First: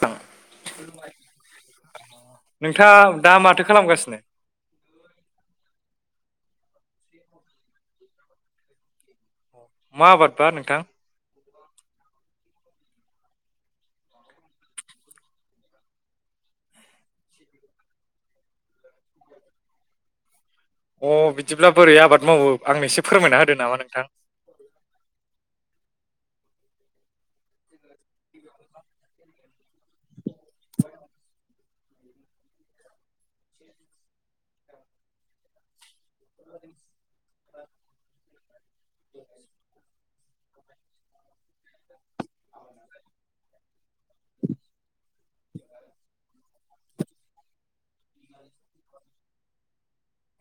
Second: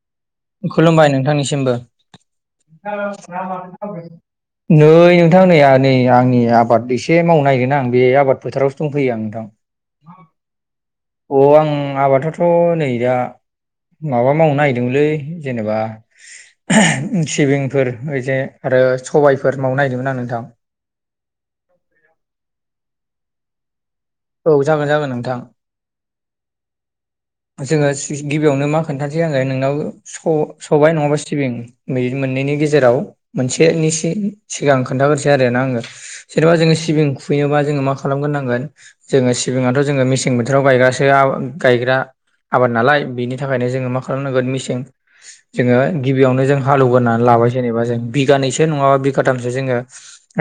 थां खुलुमबाय नोंथांनिसिमबो। नोंथाङा दा माथो खालामगासिनो [unintelligible] नै नोंथां नै आं नि आबाद एसे मावनो नागिरोन आं बे आबाद फोथारावसो दंफैयो आं नोंथां। मा आबाद बा नोंथां? अ आं आबादाथ' नै दा माबा मावनो नागिरदोंमोनलै जेनेबा सिबिंफोर ओइजे आरो सबायाइफोर मावनो नागिरदोंमोन आं नोंथां। अ बिदिब्ला बोरै आबाद मावो आंनो एसे फोरमायना होदो नामा नोंथां। औ जागोन जागोन नोंथां। जोङो सि गिबियावनो मा खोन्थानोसै आंङो नोंनाव सबाय नङाबा सिबिं मोननैनि गेजेराव मोनसेनि सि सिगां खोन्थाग्रोसै आरो ना आङो। जेनेबा जोङो सिबिं खुयोबा जोङो मा खालामगोरनांगोन जोङो सिबिाङाथथ' जोङो मे सें बोथोराव गायग्रासो आ गायग्रा आबाद नालाय। बेनि थाखायनो जोङो मा खालामनांगोन मेसें जोङो गिबियावनो जों हालौवगोना लाबाय जेनेबा जों। बिगानैसो नङाबा बिगाथाम सो जोंङो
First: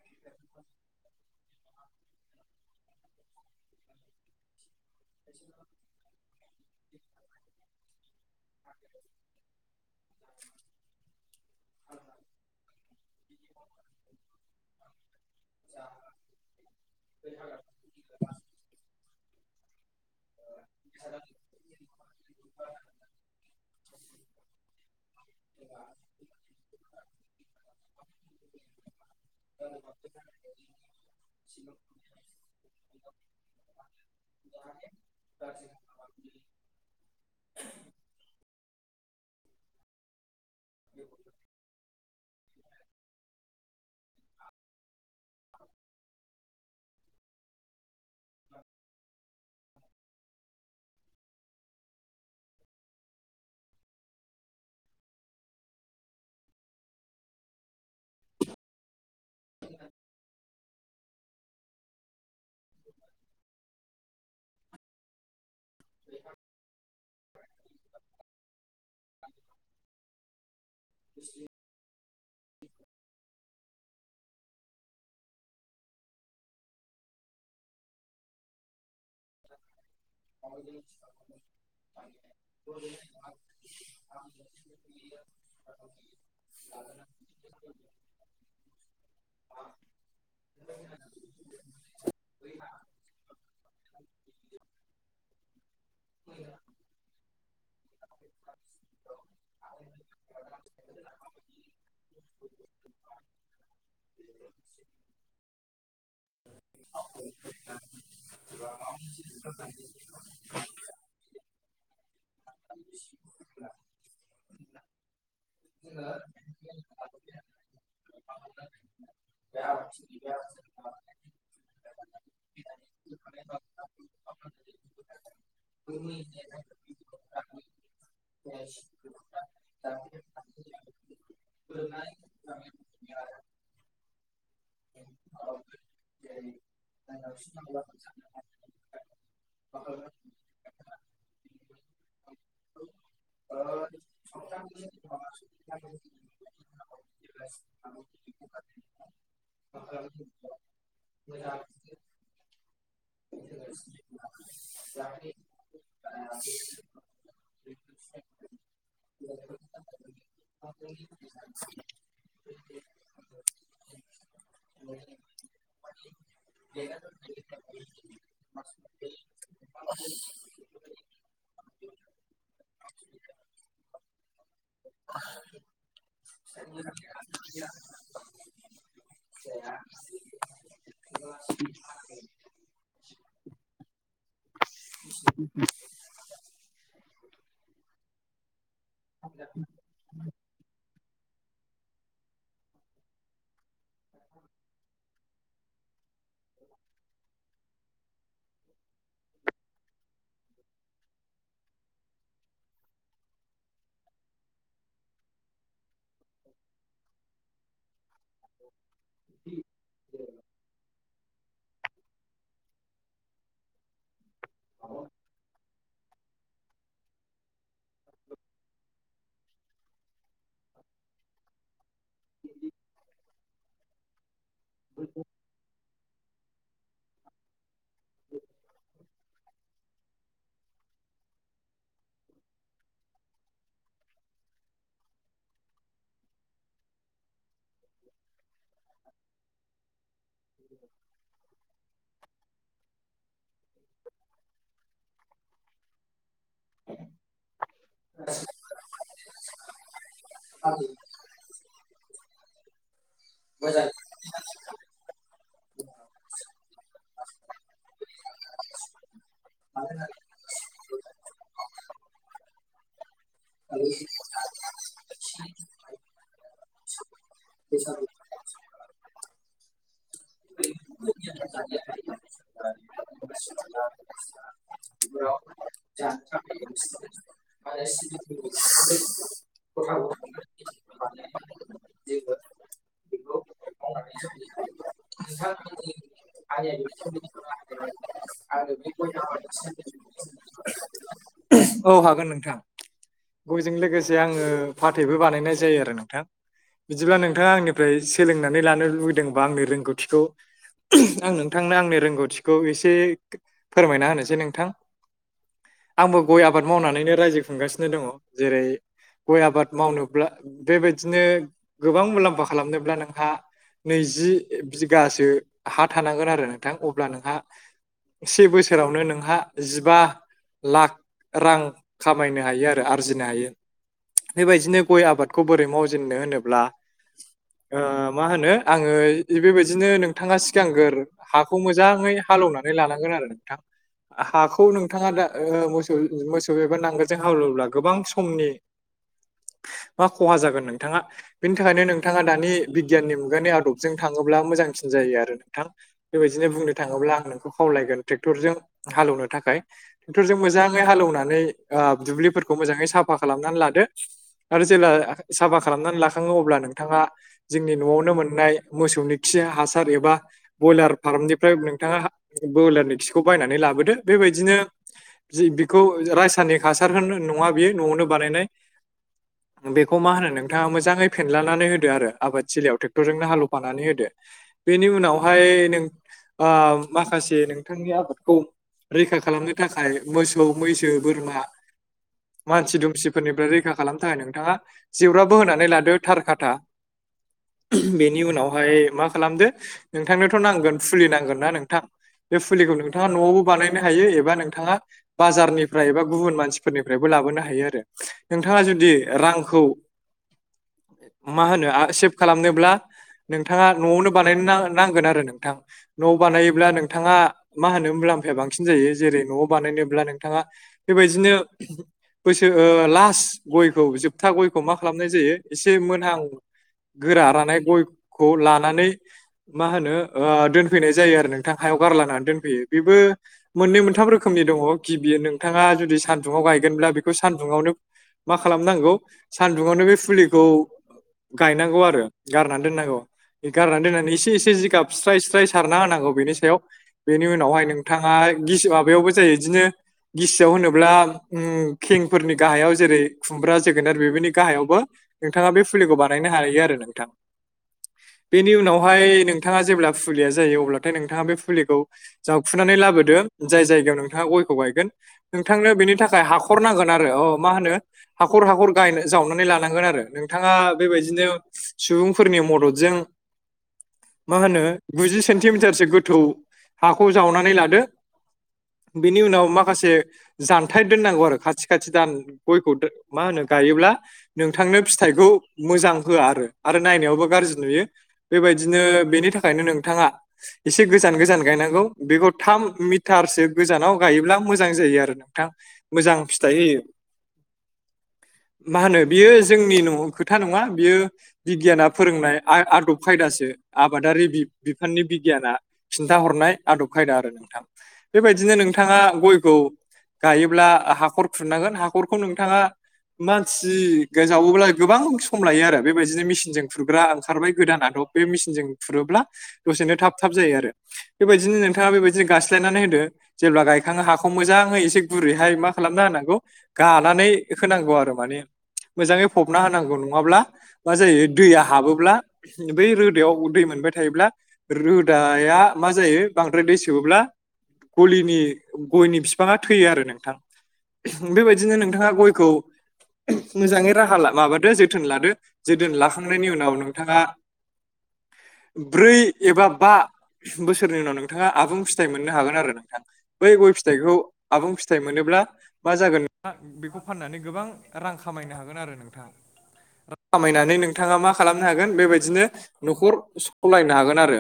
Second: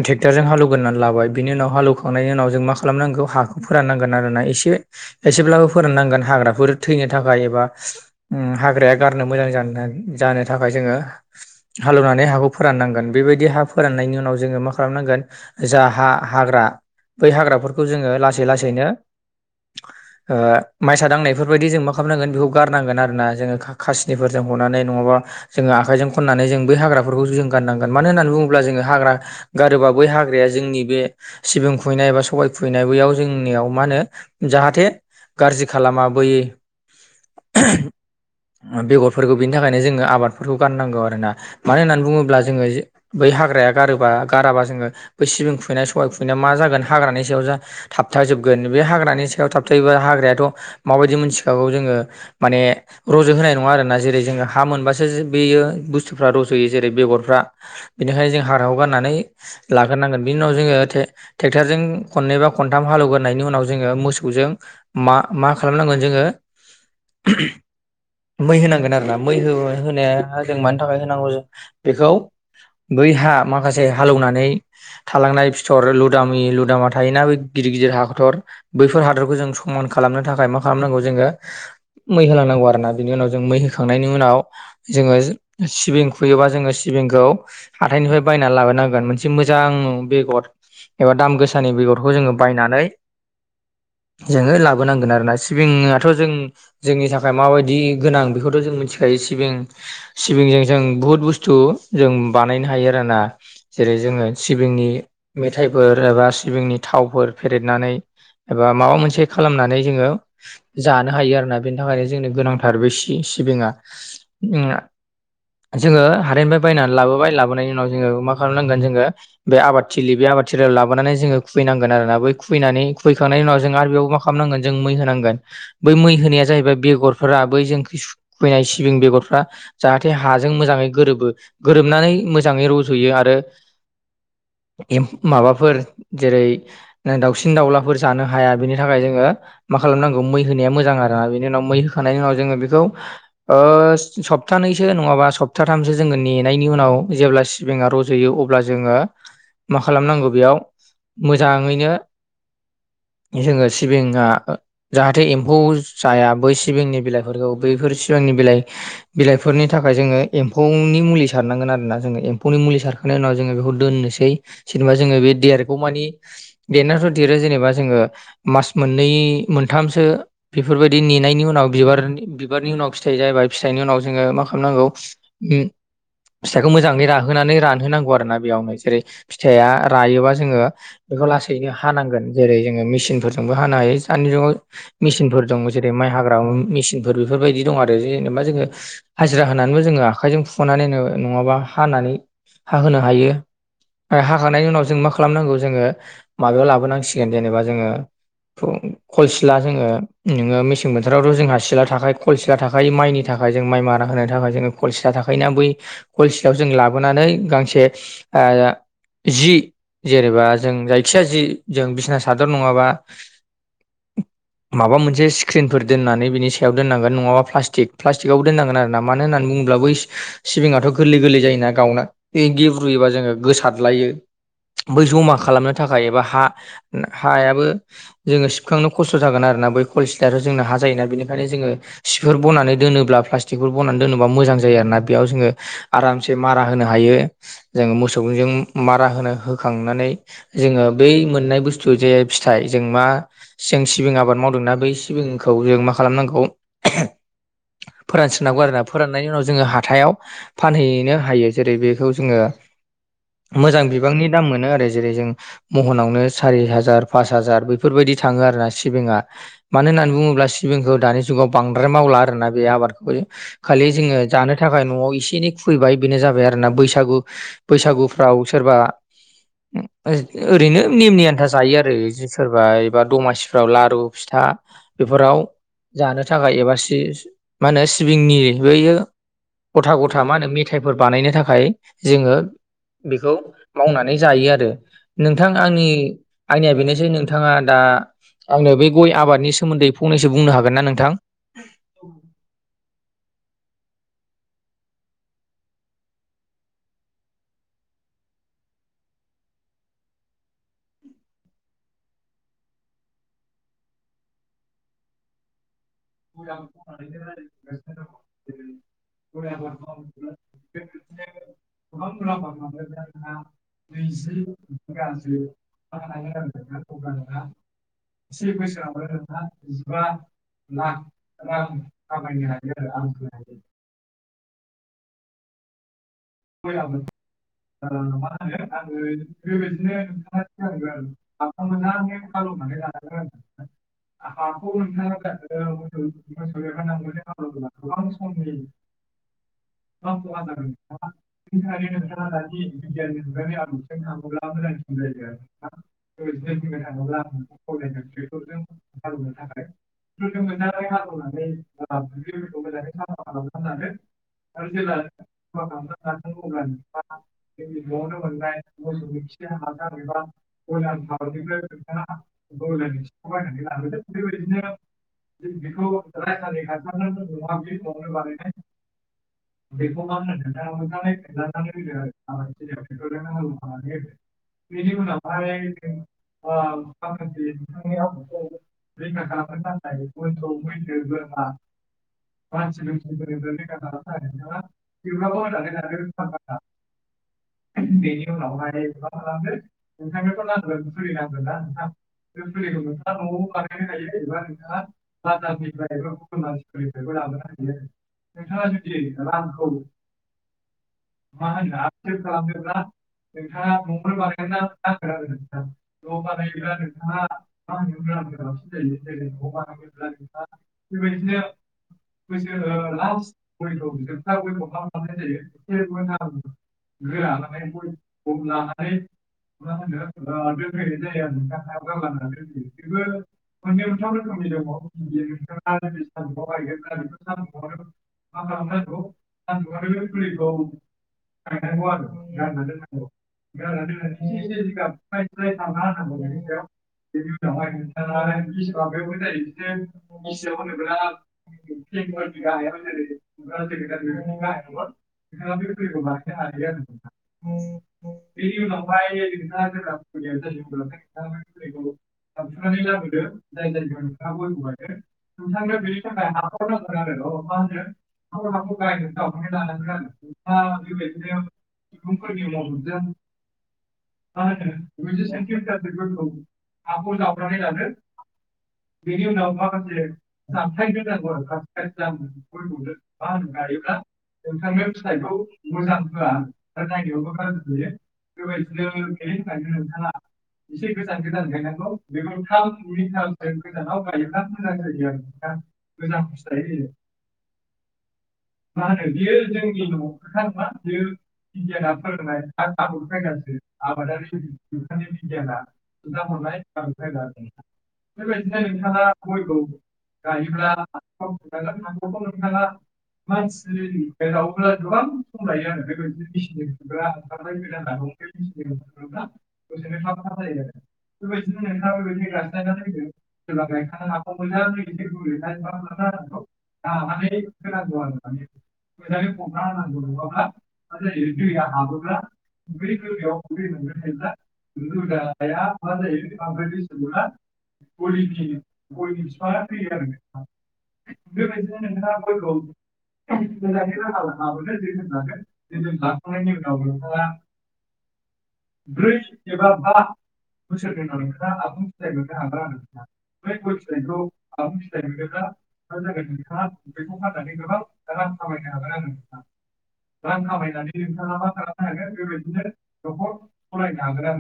ट्रेक्टरजों हालौगोननानै लाबाय बि उाव हालौ खांनायनि उनाव जों मा खालामनांगौ हाखौ फोराननांगोन आरोना। एसे एसेब्लाबो फोराननांगोन हाग्राफोर थैनो थाखाय एबा उम हाग्राया गारनो मोजां जा जानो थाखाय जोङो हा लौनानै हाखौ फोराननांगोन बेबायदि हा फोराननायनि उनाव जोङो मा खालामनांगोन जा हा-हाग्रा बै हाग्राफोरखौ जोङो लासै लासैनो ओ माइसा दांनाय बायदि जों मा खालामनांगोन बेखौ गारनांगोन आरो ना जों खासिनि फोरजों हनानै नङाबा जों आखाइजों खननानै जों बै हाग्राफोरखौ जों गारनांगोन। मानो होननानै बुङोब्ला जोङो हाग्रा गारोबा बै हाग्राया जोंनि बे सिबिं खुबैनाय एबा सबाय खुबैनाय बैयाव जोंनियाव मा होनो जाहाथे गाज्रि खालामा बै बेगरफोरखौ बिनि थाखायनो जोङो आबादफोरखौ गाननांगौ आरोना मानो होननानै बुङो ब्ला जोङो बै हाग्राया गारोबा गाराबा जोङो बै सिबिं खुबैनाय सबाय खुबैनाया मा जागोन हाग्रानि सायाव जा थाबथाजोबगोन बे हाग्रानि सायाव थाबथायोबा हाग्रायाथ' माबायदि मोनथिखागौ जोङो माने रज'होनाय नङा आरोना जेरै जोङो हा मोनबासो बेयो बुस्थुफ्रा रस'यो जेरै बेगरफ्रा बेनिखायनो जों हारायाव गाननानै लाग्रोनांगोन। बिनि उनाव जोङो टे-टेक्टरजों खननै बा खनथाम हालेवग्रोनायनि उनाव जोङो मोसौजों मा मा खालामनांगोन जोङो। मै होनांगोन आरोना मै होनाया जों मानि थाखाय होनांगौ जायो बेखौ बै हा माखासे हालेवनानै थालांनाय फिथर लुदामि लुदामा थायोना बे गिदिर गिदिर हादर बैफोर हादरखौ जों स समान खालामनो थाखाय मा खालामनांगौ जोङो मै होलांनांगौ आरोना बिनि उनाव जों मै होखांनायनि उनाव जोङो सिबिं खुबैयोबा जोङो सि‌ बिंखौ हाथाइनिफ्राय बायनानै लाबोनांगोन मोनसे मोजां बेगर एबा दाम गोसानि बेगरखौ जोङो बायनानै [inaudible] जोङो लाबोनांगोन आरोना। सिबिङाथ' जों जोंनि थाखाय माबायदि गोनां बेखौथ' जों मिथिखायो सिबिं सिबिंजों जों बुहुद बुस्थु जों बानायनो हायो आरो ना जेरै जोङो सिबिंनि मेथाइफो एबा सिबिंनि थावफोर फेरेदनानै एबा माबा मोनसे खालामनानै जोङो जानो हायो आरोना बेनि थाखायनो जोंनो गोनांथार बे सि सिबिङा [inaudible] जोङो हाथाइनिफ्राय बायनानै लाबोबाय लाबोनायनि उनाव जोङो मा खालामनांगोन जोङो बे आबादथिलि बे आबाद थिलियाव लाबोनानै जोङो खुबैनांगोन आरोना बै खुबैनानै खुबैखांनायनि उनाव जों आरो बेयाव मा खालामनांगोन जों मै होनांगोन बै मै होनाया जाहैबाय बेगर [inaudible] बै जों खुबैनाय सिबिं बेगरफ्रा जाहाथे हाजों मोजाङै गोरोबो गोरोबनानै मोजाङै रज'यो आरो [unintelligible] एम माबाफोर जेरै दाउसिन दाउलाफोर जानो हाया बेनि थाखाय जोङो माखासे खालामनांगौ मै होनाया मोजां आरो ना बेनि उनाव मै होखांनायनि उनाव जोङो बेखौ ओ सप्ताहनैसो नङाबा सप्ताथामसो जोङो नेनायनि उनाव जेब्ला सिबिङा रज'यो अब्ला जोङो मा खालामनांगौ बेयाव मोजाङैनो जोङो सिबिङा जाहाथे एम्फौ जाया बै सिबिंनि बिलाइफोरखौ बैफोर सिबिंनि बिलाइ बिलाइफोरनि थाखाय थाखाय जोङो एम्फौनि मुलि सारनांगोन आरोना जोङो एम्फौनि मुलि सारखांनायनि उनाव जोङो बेखौ दोननोसै जेनेबा जोङो बे देरगमानि देरनायाथ' देरो जेनेबा जोङो मास मोननै मोनथामसो बेफोरबायदि नेनायनि उनाव बिबारनि बिबारनि उनाव फिथाइ जाबा फिथाइनि उनाव जोङो मा खालाम नांगौ [inaudible] फिथाइखौ मोजाङै राहोनानै रानहोनांगौ आरो ना बेयावनो जेरै फिथाइया रायोबा जोङो बेखौ लासैनो हानांगोन जेरै जोङो मेसिनफोरजोंबो हानो हायो दानि जुगाव मेसिनफोर दं जेरै माइ हाग्रा मेसिनफोर बेफोरबायदि दं आरो जेनेबा जोङो हाजिरा होनानैबो जोङो आखाइजों फुनानैनो नङाबा हानानै हाहोनो हायो हाखांनायनि उनाव जों मा खालामनांगौ जोङो माबायाव लाबोनांसिगोन जेनेबा जोङो [unintelligible] खल सिला जोङो नोङो मेसें बोथोरावथ' जोंहा सिला थाखायो खल सिला थाख माइनि थाखाय जों माइ मारा होनो थाखाय जोङो कलसिटआ थाखायोना बै कलसिटआव जों लाबोनानै गांसे जि जेनेबा जों जायखिया जों बिसिना सादर नङाबा माबा मोनसे स्क्रिन दोन्नानै बिनि सायाव दोननांगोन नङाबा प्लास्टिक प्लास्टिकआवबो दोननांगोन आरोना मानो होन्नानै बुङोब्ला बै सिबिङथ' गोरलै गोरलै जायोना गावना बे गेब्रुयोबा जोङो गोसारलायो बै जमा खालामनो थाखाय एबा हा हायाबो जोङो सिबखांनो खस्थ' जोगोन सिथाराथ' जोंनो हा जायोना बेनिखायनो जोङो सिफोर बनानै दोनोब्ला प्लास्टिकफोर बनानै दोनोबा मोजां जायोना याव जोङो आरामसे मारा होनो हायो जों मोसौजों ज मारा होनो होखांनानै जोङो बै मोननाय बुस्थु जे फिथाइ जों मा जों सिबिं आबाद मावदोंना बै सिबिंखौ जों मा खालामनांगौ फोरानसननांगौ आरोना फोराननायनि उनाव जोङो हाथायाव फानहैनो हायो जेरै बेखौ जोङो मोजां बिबांनि दाम मोनो आरो जेरै जों महनावनो सारि हाजार पास हाजार बैफोरबायदि थाङो आरोना सिबिंआ मानो होननानै बुङोब्ला सिबिखौ दानि जुगाव बांद्राय मावला आरोना बे आबादखौ खालि जोङो जानो थाखाय न'आव इसे एनै खुबैबाय बेनो जाबाय आरो ना बैसागु बैसागुफ्राव सोरबा ओरैनो नेमनि आन्था जायो आरो सोरबा एबा दमासिफ्राव लारु फिथा बेफोराव जानो थाखाय एबा सि मा होनो सिबिंनि बैयो [unintelligible] गथा गथा मा होन मेथाइ बानायनो थाखाय जोङो बेखौ मावनानै जायो आरो नोंथां आंनि आंनिया बेनोसै नोंथाङा दा आंनो बे गय आबादनि सोमोन्दै फंनैसो बुंनो हागोन ना नोंथां औ हागोन नोंथां गयजों लोगोसे आङो फाथैबो बानायनाय जायो आरो नोंथां बिदिब्ला नोंथाङा आंनिफ्राय सोलोंनानै लानो लुबैदोंबा आंनि रोंगौथिखौ आं नोंथांनो आंनि रोंगौथिखौ एसे फोरमायना होनोसै नोंथां आंबो गय आबाद मावनानैनो रायजो खुंगासिनो दङ जेरै गय आबाद मावनोब्ला बेबायदिनो गोबां मुलाम्फा खालामनोब्ला नोंहा नैजि बिगासो हा थानांगोन आरो नोंथां अब्ला नोंहा से बोसोरावनो नोंहा जिबा लाख रां खामायनो हायो आरो आरजिनो हायो बेबायदिनो गय आबादखौ बोरै मावो जोननो होनोब्ला मा होनो आङो बेबायदिनो नोंथाङा सिगांग्रो हाखौ मोजाङै हालेवनानै लानांगोन आरो नोंथां हाखौ नोंथाङा दा मोसौ मोसौ एबा नांगोलजों हालोब्ला गोबां समनि मा खहा जागोन नोंथाङा बेनि थाखायनो नोंथाङा दानि बिगियाननि मुगानि आदबजों थाङोब्ला मोजांसिन जायो आरो नोंथां बेबायदिनो बुंनो थाङोब्ला आं नोंखौ खावलायगोन ट्रेक्टरजों हालौवनो थाखाय ट्रेक्टरजों मोजाङै हालौवनानै ओ दुब्लिफोरखौ मोजाङै साफा खालामनानै लादो आरो जेब्ला साफा खालामनानै लाखाङो अब्ला नोंथाङा जोंनि न'आवनो मोननाय मोसौनि खि हासार एबा ब्रयलार फार्मनिफ्राय नोंथाङा ब्रयलारनि खिखौ बायनानै लाबोदो बेबायदिनो बिखौ रायसनिक हासार होन नङा बियो न'आवनो बानायनाय बेखौ मा होनो नोंथाङा मोजाङै फेनलानानै होदो आरो आबाद थलियाव ट्रेक्टरजोंनो हालौ फानानै होदो बेनि उनावहाय नों ओ माखासे नोंथांनि आबादखौ रैखा खालामनो थाखाय मोसौ मैसो बोरमा मानसि दुमसिफोरनिफ्राय रैखा खालामनो थाखाय नोंथाङा जेव्राबो होनानै लादो गोथार खाथा बेनि उनाव ओमहाय मा खालामदो नोंथांनोथ' नांगोन फुलि नांगोनना नोंथां बे फुलिखौ नोंथाङा न'आवबो बानायनो हायो एबा नोंथाङा बाजारनिफ्राय एबा गुबुन मानसिफोरनिफ्रायबो ला लाबोनो हायो आरो नोंथाङा जुदि रांखौ मा होनो सेभ खालामनोब्ला नोंथाङा न'आवनो बानायनो नांगोन आरो नोंथां न'आव बानायोब्ला नोंथाङा मा होनो होनब्ला बांसिन जायो जेरै न'आव बानायनोब्ला नोंथाङा बेबायदिनो बोसोर लास्ट गयखौ जोबथा गयखौ मा खालामनाय जायो ए से मोनहां गोरा रानाय गय खौ लानानै मा होनो ओ दोनफैनाय जायो आरो नोंथां हायाव गारलायनानै दोनफैयो बेबो मोननै मोनथाम रोखोमनि दङ गिबि नोंथाङा जुदि सान्दुङाव गायगोनब्ला बेखौ सानदुंआवनो मा खालामनांगौ सानदुङावनो बे फुलिखौ गायनांगौ आरो गारनानै दोननांगौ गारनानै दोननानै एसे एसे जिगाब स्राय स्राय सारना होनांगौ बेनि सायाव बेनि उनावहाय नोंथाङा गिस माबायावबो जायो बिदिनो गिसियाव होनोब्ला खेंफोरनि गाहायाव जेरै खुमब्रा जोगोनार बेफोरनि गाहायावबो नोंथाङा बे फुलिखौ बानायनो हायो आरो नोंथां [inaudible] बेनि उनावहाय नोंथाङा जेब्ला फुलिया जायो अब्लाथाय नोंथाङा बे फुलिखौ जावखुनानै लाबोदो जाय जायगायाव नोंथाङा गयखौ गायगोन नोंथांनो बेनि थाखाय हाखर नांगोन आरो अ मा होनो हाखर हाखर गाय जावनानै लानांगोन आरो नोंथाङा बेबायदिनो सुबुंफोरनि मदद [unintelligible] मा होनो गुजि सेन्टिमिटारसो गोथौ हाखौ जावनानै लादो बेनि उनाव माखासे जानथाइ दोननांगौ आरो खाथि खाथि दान गयखौ मा होनो गायोब्ला नोंथांनो फिथाइखौ मोजां होआ आरो नायनायावबो गाज्रि नुयो बेबायदिनो बेनि थाखायनो नोंथाङा एसे गोजान गोजान गायनांगौ बेखौ थाब मिटारसो गोजानाव गायोब्ला मोजां जायो आरो नोंथां मोजां फिथाइ होयो मा होनो बियो जों खोथा नङा बियो बिगियाना फोरोंनाय आ आदब खायदासो आबादारि बि-बिफाननि बिगियाना खिन्था हरनाय आदब खायदा आरो नोंथां। बेबायदिनो नोंथाङा गयखौ गायोब्ला हाखर खुरनांगोन। हाखरखौ नोंथाङा मानसि गोजावो गोबां सम लायो आरो। बेबायदिनो मेसिनजों खुरग्रा खारबाय गोदानाथ बे मसिनजों खुरोब्ला दसेनो थाब थाब जायो आरो। बेबायदिनो नोंथाङा बेबादि गायलायनानै होदो जेब्ला गायखाङो हाखौ मोजाङै एसे गुरैहाय मा खालामना होनांगौ गानानै इ होनांगौ आरो माने मोजाङै फबना होनांगौ नङाब्ला मा जायो दैया हाबोब्ला बै रोदायाव दै मोनबाय थायोब्ला रोदाया मा जायो बांद्राय दै सोबोला गलिनि गयनि बिफाङा थैयो आरो नोंथां। बेबायदिनो नोंथाङा गयखौ मोजाङै राहा ला माबा दो जोथोन लादो जोदोन लाखांनायनि उनाव नों नोंथाङा ब्रै एबा बा बोसोरनि उनाव नोंथाङा आबुं फिथाइ मोननो हागोन आरो नोंथांआ। बै गय फिथाइखौ आबुं फिथाइ मोनोब्ला आ मा जागोन बेखौ फाननानै गोबां रां खामायनो हागोन आरो नोंथां। ओ खामायनानै नोंथाङा मा खालाम नो हागोन बेबायदिनो न'खर सलायनो हागोन आरो।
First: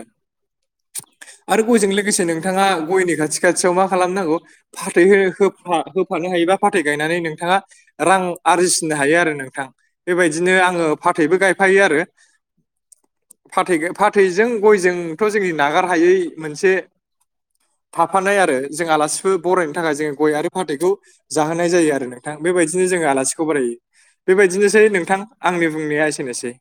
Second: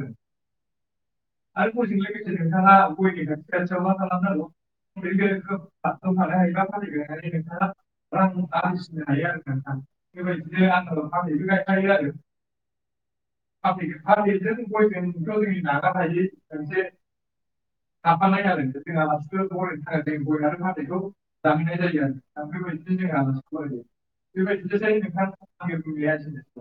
आरो गयजों लोगोसे नोंथाङा गयनि खाथि खाथियाव मा खालामनांगौ फाथै हो हो फा होफानो हायोबा फाथै गायनानै नोंथाङा रां आरजिसिनो हायो आरो नोंथां। बेबायदिनो आङो फाथैबो गायफायो आरो। फाथै फाथैजों गयजोंथ' जोंनि नागार हायै मोनसे थाफानाय आरो, जों आलासिफोर बरायनो थाखाय जोङो गय आरो फाथैखौ जाहोनाय जायो आरो नोंथां। बे बेबायदिनो जोङो आलासिखौ बरायो। बेबायदिनोसै नोंथां आंनि बुंनाया एसेनोसै।